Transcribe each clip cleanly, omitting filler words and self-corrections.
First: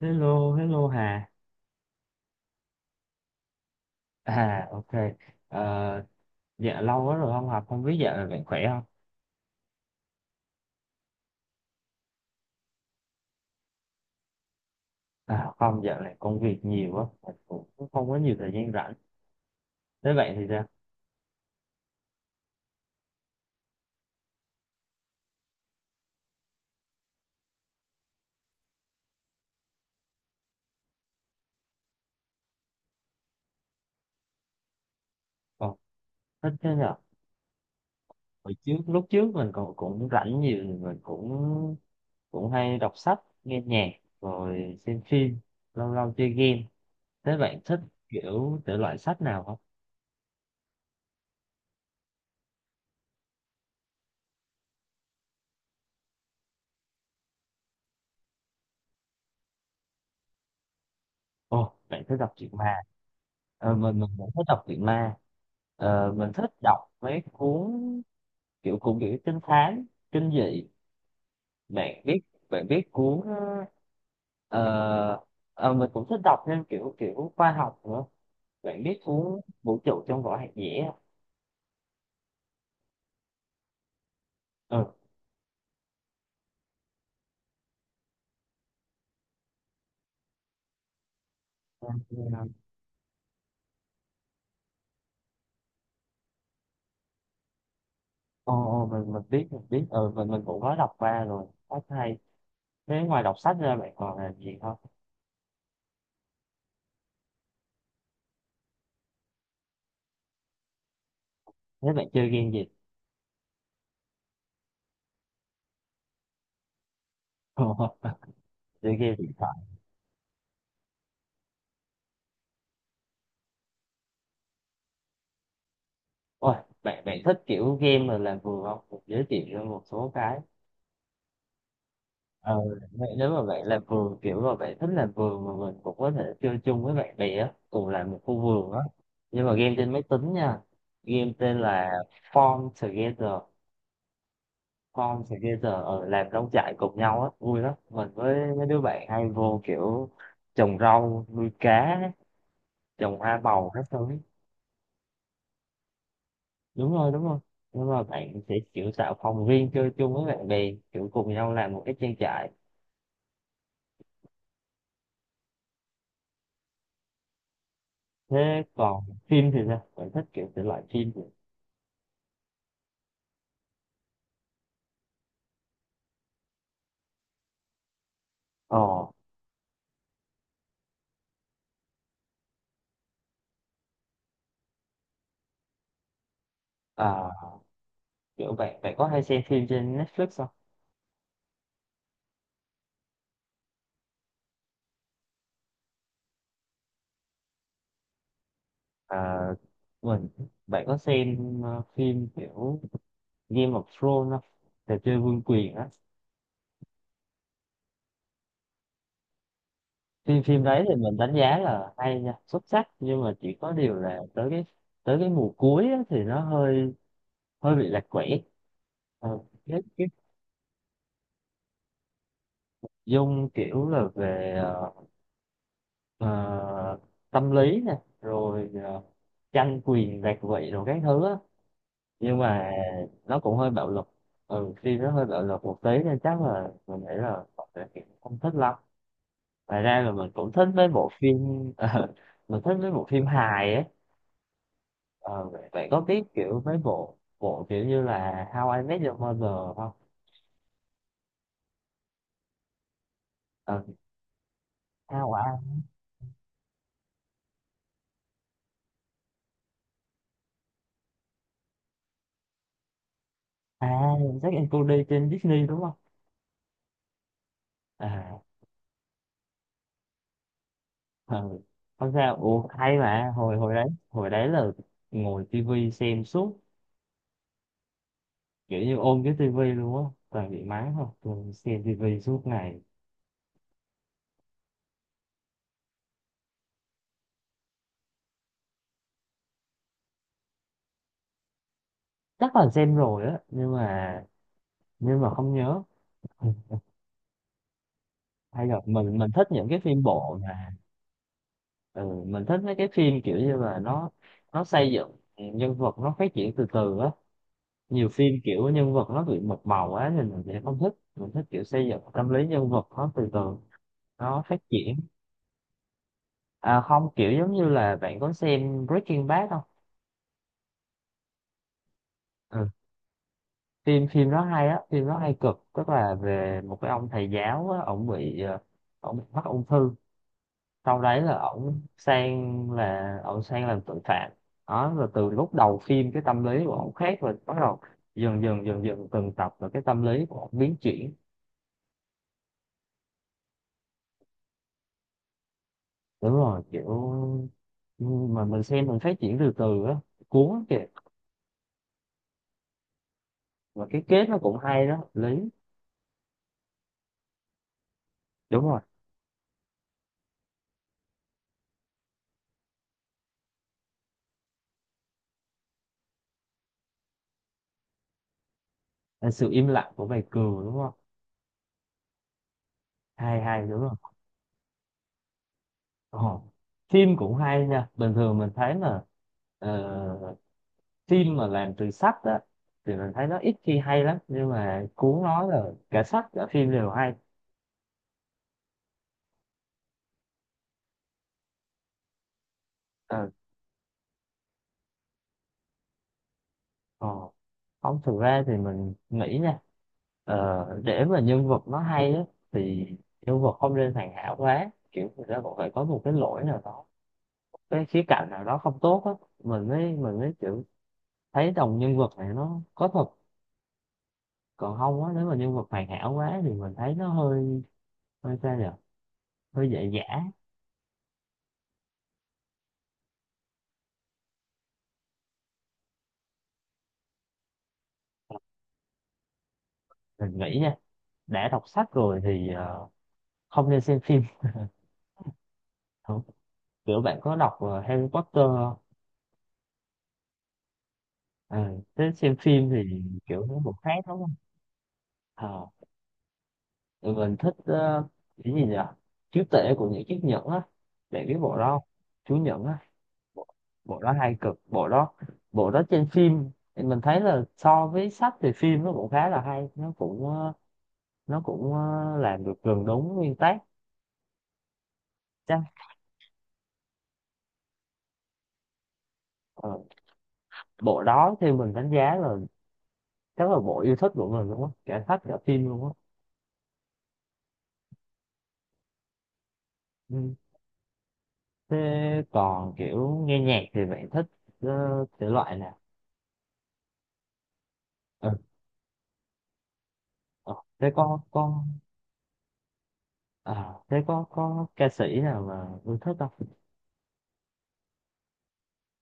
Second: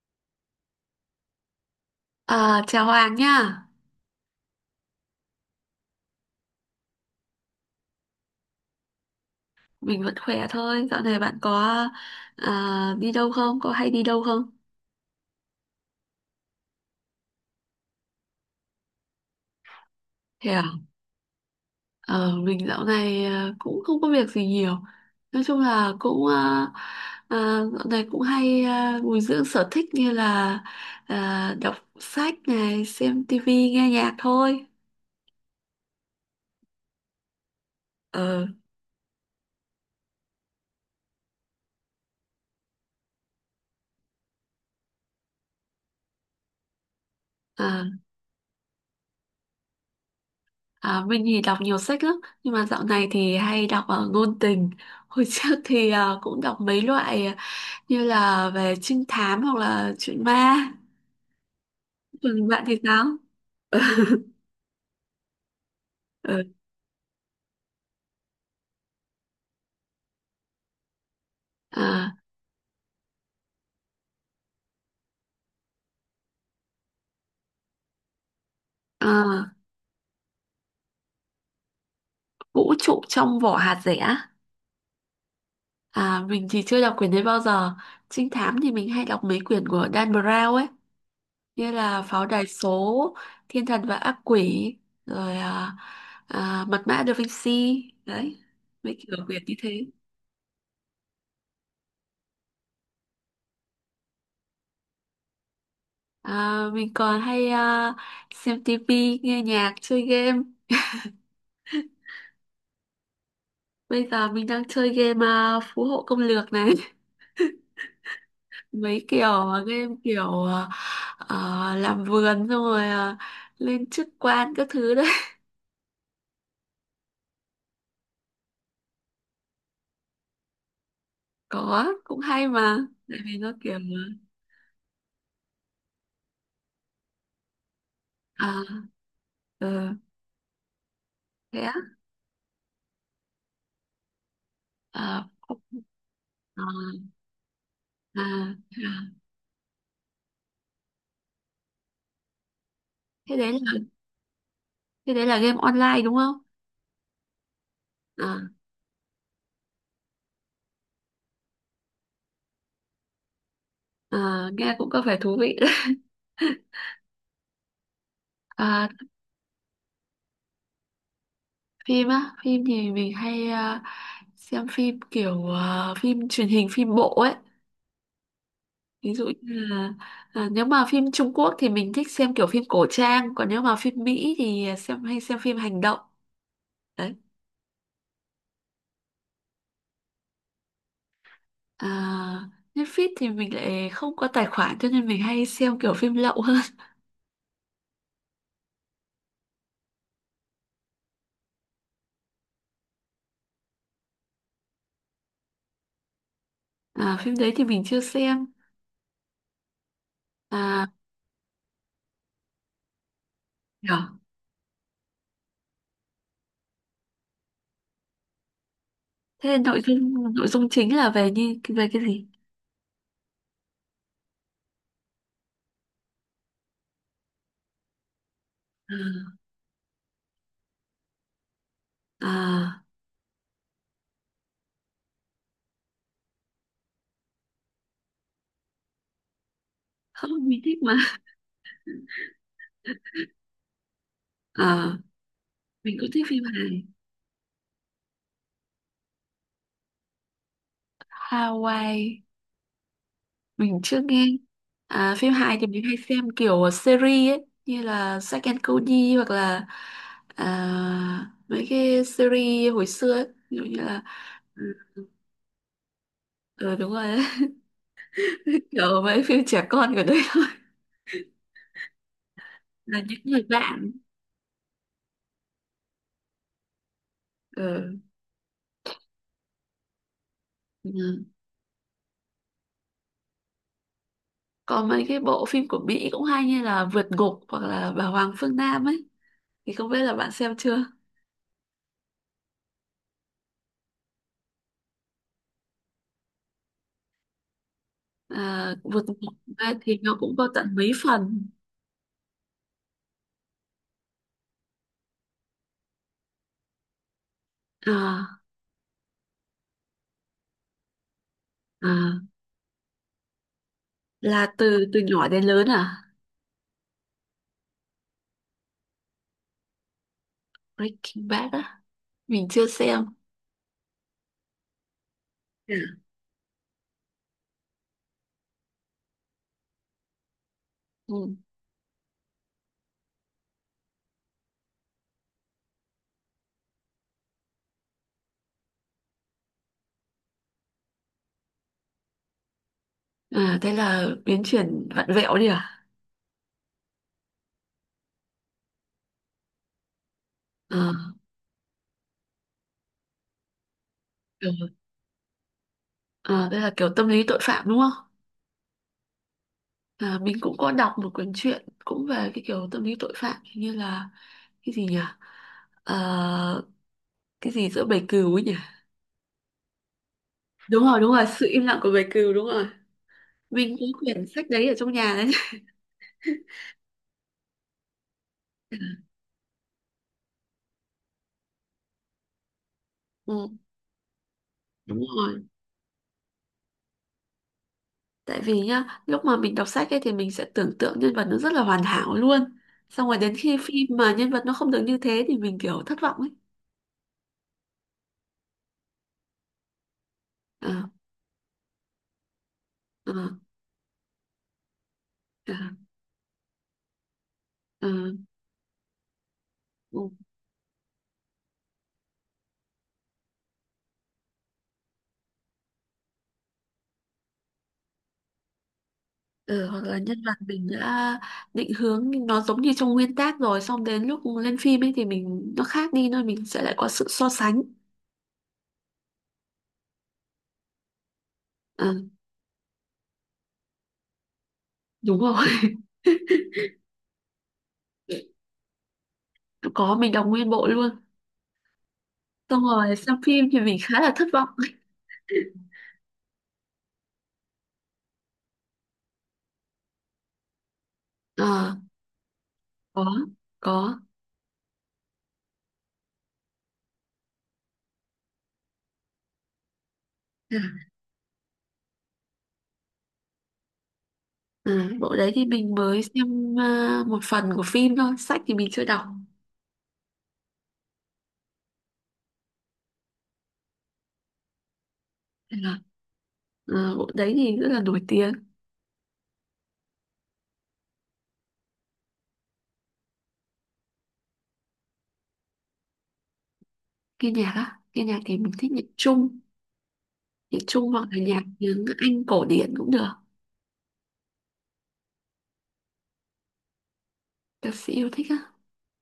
Hello, hello Hà. À, chào Hoàng nha, À, ok. Ờ, dạ lâu quá rồi không học, không biết dạo này bạn khỏe không? mình vẫn khỏe thôi. Dạo này bạn có đi đâu không? Có hay đi đâu không? À, không, dạo này công việc nhiều quá, mình cũng không có nhiều thời gian rảnh. Thế bạn thì Thế à? sao? Ờ, mình dạo này cũng không có việc gì nhiều. Nói chung là cũng dạo này cũng hay bồi dưỡng sở thích như là đọc sách này, xem tivi, nghe nhạc thôi. Còn thích thế nhở? Ờ, Hồi trước, lúc trước mình còn cũng rảnh nhiều, mình cũng cũng hay đọc sách, nghe nhạc, rồi xem phim, lâu lâu chơi game. Thế bạn thích à, kiểu thể loại sách nào không? Mình thì đọc nhiều sách lắm, nhưng mà dạo này thì hay đọc ngôn tình. Hồi trước thì cũng đọc mấy loại, như là về trinh thám hoặc là chuyện ma. Ồ, bạn thích đọc Còn truyện ma. bạn thì sao? Ờ, mình cũng thích đọc truyện ma. Ờ, mình thích Ừ. đọc mấy cuốn kiểu cũng kiểu trinh thám kinh dị bạn à, biết bạn biết cuốn ờ, mình cũng thích đọc thêm kiểu kiểu khoa học nữa, bạn biết cuốn à, vũ trụ trong vỏ hạt dẻ không? vũ trụ trong vỏ hạt dẻ. Ừ. Mình thì chưa đọc quyển đấy bao giờ. Trinh thám thì mình hay đọc mấy quyển của Dan Brown ấy, như là Pháo đài số, Thiên thần và ác quỷ, rồi Mật mã Da Vinci đấy, Ồ, ồ, mấy mình kiểu mình quyển biết như mình biết thế. ừ mình mình cũng có đọc qua rồi, rất hay. Thế ngoài đọc sách ra bạn còn làm gì không? Mình còn hay xem tivi, nghe nhạc, chơi game. Thế bạn chơi game gì? Bây giờ mình đang chơi game phú hộ công lược này. Chơi Mấy game kiểu điện thoại. Game kiểu làm vườn, xong rồi lên chức quan các thứ đấy. Ôi, bạn bạn thích kiểu game mà làm vườn không? Mình giới thiệu cho một số cái. Có cũng hay Ờ, mà, vậy tại nếu vì mà nó bạn kiểu làm vườn kiểu mà bạn thích làm vườn mà mình cũng có thể chơi chung với bạn bè á, cùng làm một khu à, vườn á. Nhưng mà game trên ờ, máy tính nha. Game tên thế á. là Farm Together, Farm à, không- Together ở làm nông à, trại cùng nhau á, vui lắm. Mình à, với mấy đứa bạn à. hay vô kiểu trồng rau, nuôi cá, trồng thế hoa đấy màu là các thứ. thế đấy là game online đúng không? Đúng rồi, đúng rồi. Nhưng mà à, bạn sẽ kiểu tạo phòng riêng chơi chung với bạn bè, kiểu cùng nhau làm một cái trang trại. Nghe cũng có vẻ thú vị đấy. Thế à, còn phim thì sao? Bạn thích kiểu thể loại phim gì? phim á, phim thì mình hay xem phim kiểu phim truyền hình, phim bộ ấy, Ờ. ví dụ như là nếu mà phim Trung Quốc thì mình thích xem kiểu phim cổ trang, còn nếu mà phim Mỹ thì xem hay xem phim hành động đấy. À, kiểu bạn bạn có hay xem phim trên Netflix không? à, Netflix thì mình lại không có tài khoản, cho nên mình hay xem kiểu phim lậu hơn. À, mình bạn có xem phim kiểu Game of Thrones không? Trò chơi vương quyền á. Phim đấy thì mình chưa xem. Phim phim đấy À, thì mình đánh giá là hay nha, xuất sắc, nhưng mà chỉ có điều nhở. là tới cái mùa cuối á, thì nó hơi hơi bị lạc quẻ. Ờ, Thế là nội cái dung chính là về như về cái gì? dung kiểu là về ờ, tâm lý nè, rồi à, tranh quyền đoạt vị rồi các thứ á. Nhưng mà à, nó cũng hơi bạo lực, ừ phim nó hơi bạo lực một tí nên chắc là mình nghĩ là mọi người cũng không thích lắm. Ngoài ra là mình không, cũng mình thích thích mấy mà. bộ phim. ờ, mình thích mấy bộ phim hài ấy. à, Ờ, vậy vậy mình có cũng biết thích phim kiểu mấy hài. bộ bộ kiểu như là How I Met Your Mother không? Hawaii mình Ờ, chưa nghe. Phim How I hài thì mình hay xem kiểu series ấy, như là Zack and Cody hoặc là mấy cái series hồi xưa ấy. Ví dụ như là À, Zack and Cody trên Disney đúng không? ừ, đúng rồi đấy. À Kiểu mấy phim trẻ con của đấy thôi, ừ. Không sao, ủa hay là những mà người hồi bạn. hồi đấy là ngồi tivi xem suốt, Ừ. kiểu như ôm cái tivi luôn á, toàn bị mắng thôi Ừ. tôi xem tivi suốt ngày. Còn mấy cái bộ phim của Mỹ cũng hay, như là Vượt Ngục hoặc là Bà Hoàng Phương Nam ấy, thì không biết là bạn xem chưa. Chắc là xem rồi á nhưng mà không nhớ. Ừ, hay là Vượt mình Ngục mình thích những ấy cái thì phim nó cũng bộ có tận mà mấy phần. ừ, mình thích mấy cái phim kiểu như là nó xây dựng nhân vật, nó phát triển từ từ á. Nhiều phim à, kiểu nhân vật nó bị một màu quá thì mình sẽ không thích, mình thích kiểu xây dựng à, tâm lý nhân vật nó từ từ, nó là phát từ triển. từ nhỏ đến lớn à? À không, kiểu giống như là bạn có xem Breaking Bad không? Breaking Bad á, mình chưa Ừ, xem. phim phim nó hay á, phim nó hay cực, Ừ. tức là về một cái ông thầy giáo á, ổng bị ổng bị mắc ung thư, sau đấy Ừ. Là ổng sang làm tội phạm. Đó rồi từ lúc đầu phim cái tâm lý của ổng khác, rồi bắt đầu dần dần từng tập là cái tâm lý của ổng biến chuyển. À, đây là biến chuyển vặn vẹo đi à? Đúng rồi, kiểu mà mình xem mình phát triển từ từ á, cuốn lắm kìa. À, Và cái kết nó cũng ừ. hay đó lý. À, đây là kiểu tâm lý tội phạm đúng không? Đúng rồi, Mình cũng có đọc một cuốn truyện cũng về cái kiểu tâm lý tội phạm, hình như là cái gì nhỉ? Ờ, cái gì giữa bầy cừu ấy nhỉ? là sự im lặng của bài cừu đúng Đúng không? rồi, đúng rồi, sự im lặng của bầy cừu, đúng rồi. Hay hay Mình có đúng không? quyển sách đấy ở trong nhà đấy. Ồ, phim cũng hay nha. Bình thường mình thấy là ờ, phim mà làm từ sách á thì mình thấy nó Ừ, ít khi hay lắm, nhưng mà đúng cuốn rồi. nói là cả sách cả phim đều hay. Tại vì nhá, lúc mà mình đọc sách ấy thì mình sẽ tưởng tượng nhân vật nó rất là hoàn hảo luôn. Xong rồi Ờ, đến khi phim mà nhân vật nó không được như thế thì mình kiểu thất vọng ấy. Ồ, không thực ra thì mình nghĩ nha, Ờ, để mà nhân vật nó hay á thì ờ, nhân vật không nên hoàn hảo quá, kiểu người ta ờ, cũng phải có một cái lỗi nào đó, cái ờ, khía cạnh nào đó không tốt á, mình mới ừ. mình mới kiểu thấy đồng nhân vật này nó có thật. Còn không á nếu mà nhân vật hoàn hảo quá thì mình thấy nó hơi hơi sao nhỉ, Ờ, hơi hoặc dễ là nhân dã. vật mình đã định hướng nó giống như trong nguyên tác, rồi xong đến lúc lên phim ấy thì mình nó khác đi, nên mình sẽ lại có sự so sánh. Mình nghĩ nha, đã đọc Ờ, sách rồi thì không nên xem phim. đúng rồi. Không, kiểu bạn có đọc Harry Potter không? Có, mình đọc nguyên bộ luôn. Ừ, thế xem Xong phim rồi thì xem kiểu phim nó thì một mình khá khác là đúng thất không? vọng. Ờ, tụi mình thích cái gì nhỉ, chúa tể của những chiếc nhẫn á, bạn biết bộ đó Ờ, không? Chú nhẫn á. có, bộ, Bộ có. đó hay cực, bộ đó, bộ đó trên phim thì mình thấy là so với sách thì phim nó cũng khá là hay, nó cũng Dạ. nó cũng làm được gần đúng nguyên tác. À, bộ đấy thì Chắc mình mới xem một phần của phim thôi, sách thì mình chưa đọc. ờ, bộ đó theo mình đánh giá là chắc là bộ yêu thích của mình luôn á, cả sách cả Thế phim là, luôn á. Bộ đấy thì rất là nổi tiếng. Ừ. Thế còn kiểu nghe nhạc thì bạn thích thể loại nào? Nghe nhạc á, nghe nhạc Ừ. thì mình thích Ờ. nhạc Trung thế hoặc là nhạc có tiếng Anh cổ điển cũng được. À, thế có ca sĩ nào mà yêu thích không? Ca sĩ yêu thích á.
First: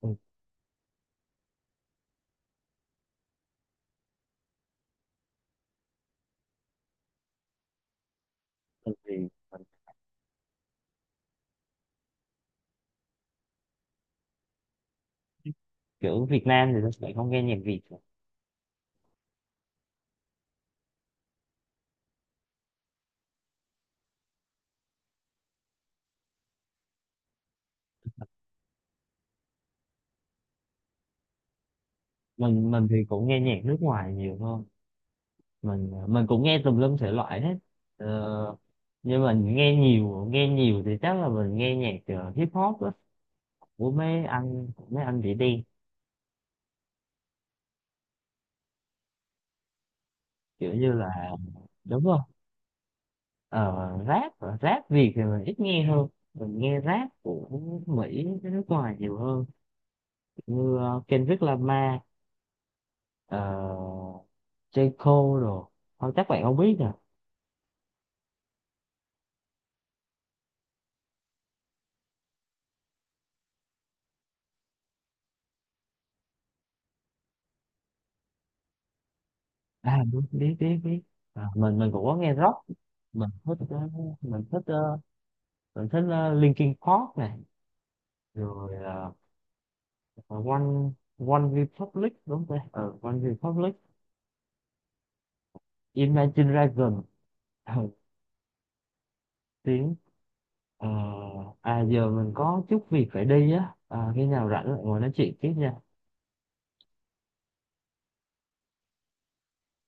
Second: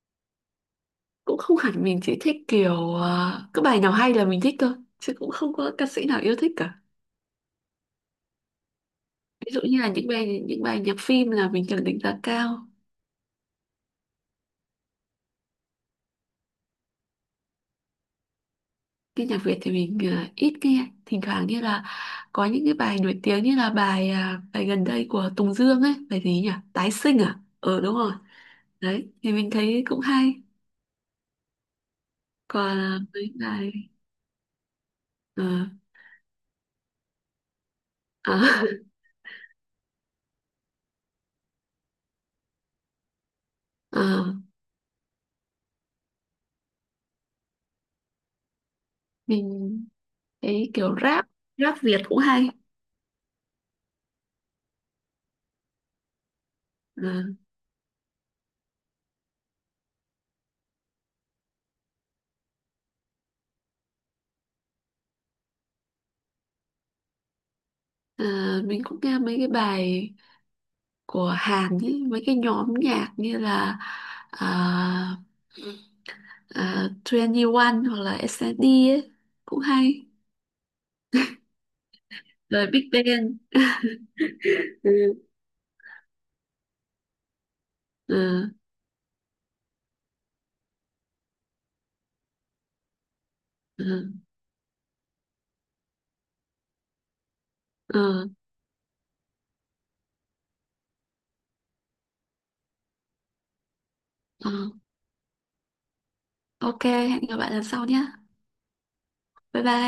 Ừ. Cũng không hẳn, mình chỉ thích kiểu cứ bài nào hay là mình thích thôi, chứ cũng không có ca sĩ nào yêu thích cả. Tại vì Ví dụ mình như là những bài nhạc phim là mình cần đánh giá cao. kiểu Việt Nam thì mình không nghe nhạc Việt rồi. Cái nhạc Việt thì mình ờ, ít nghe, thỉnh thoảng như là có những cái bài nổi tiếng, như là bài bài gần đây của Tùng Dương ấy, bài gì nhỉ? Tái sinh à? Ờ, đúng rồi. Đấy, thì mình thấy cũng hay. mình Còn mình thì cũng mấy nghe nhạc bài nước ngoài nhiều hơn, ờ, mình cũng nghe tùm lum thể loại hết. Ờ, à, nhưng mình nghe nhiều thì chắc là mình nghe nhạc hip hop á, ờ, của mấy anh chị đen, mình thấy kiểu như kiểu rap, là rap Việt đúng cũng không? hay. Ờ, rap Rap Việt thì mình ít nghe hơn, mình nghe rap Ờ, của Mỹ với nước ngoài nhiều hơn, như Kendrick Lamar, uh, J. Cole, rồi không chắc bạn không biết nè. ờ, mình cũng nghe mấy cái bài của Hàn ấy, mấy cái nhóm nhạc như là uh, 21 hoặc là SNSD ấy, cũng À hay. đúng, biết biết biết. À, mình cũng có nghe rock. Rồi Big mình Bang. thích ờ, mình thích ờ, Ừ, mình thích Linkin Park này, ừ, rồi uh, One One Republic đúng không ta? Ờ, One Republic, Imagine Dragon. Ờ, ừ, tiếng Ờ, À giờ mình có chút việc phải đi á, à, khi nào rảnh ừ. lại ngồi nói chuyện tiếp nha. Ok, hẹn gặp lại lần sau nhé. Bye bye.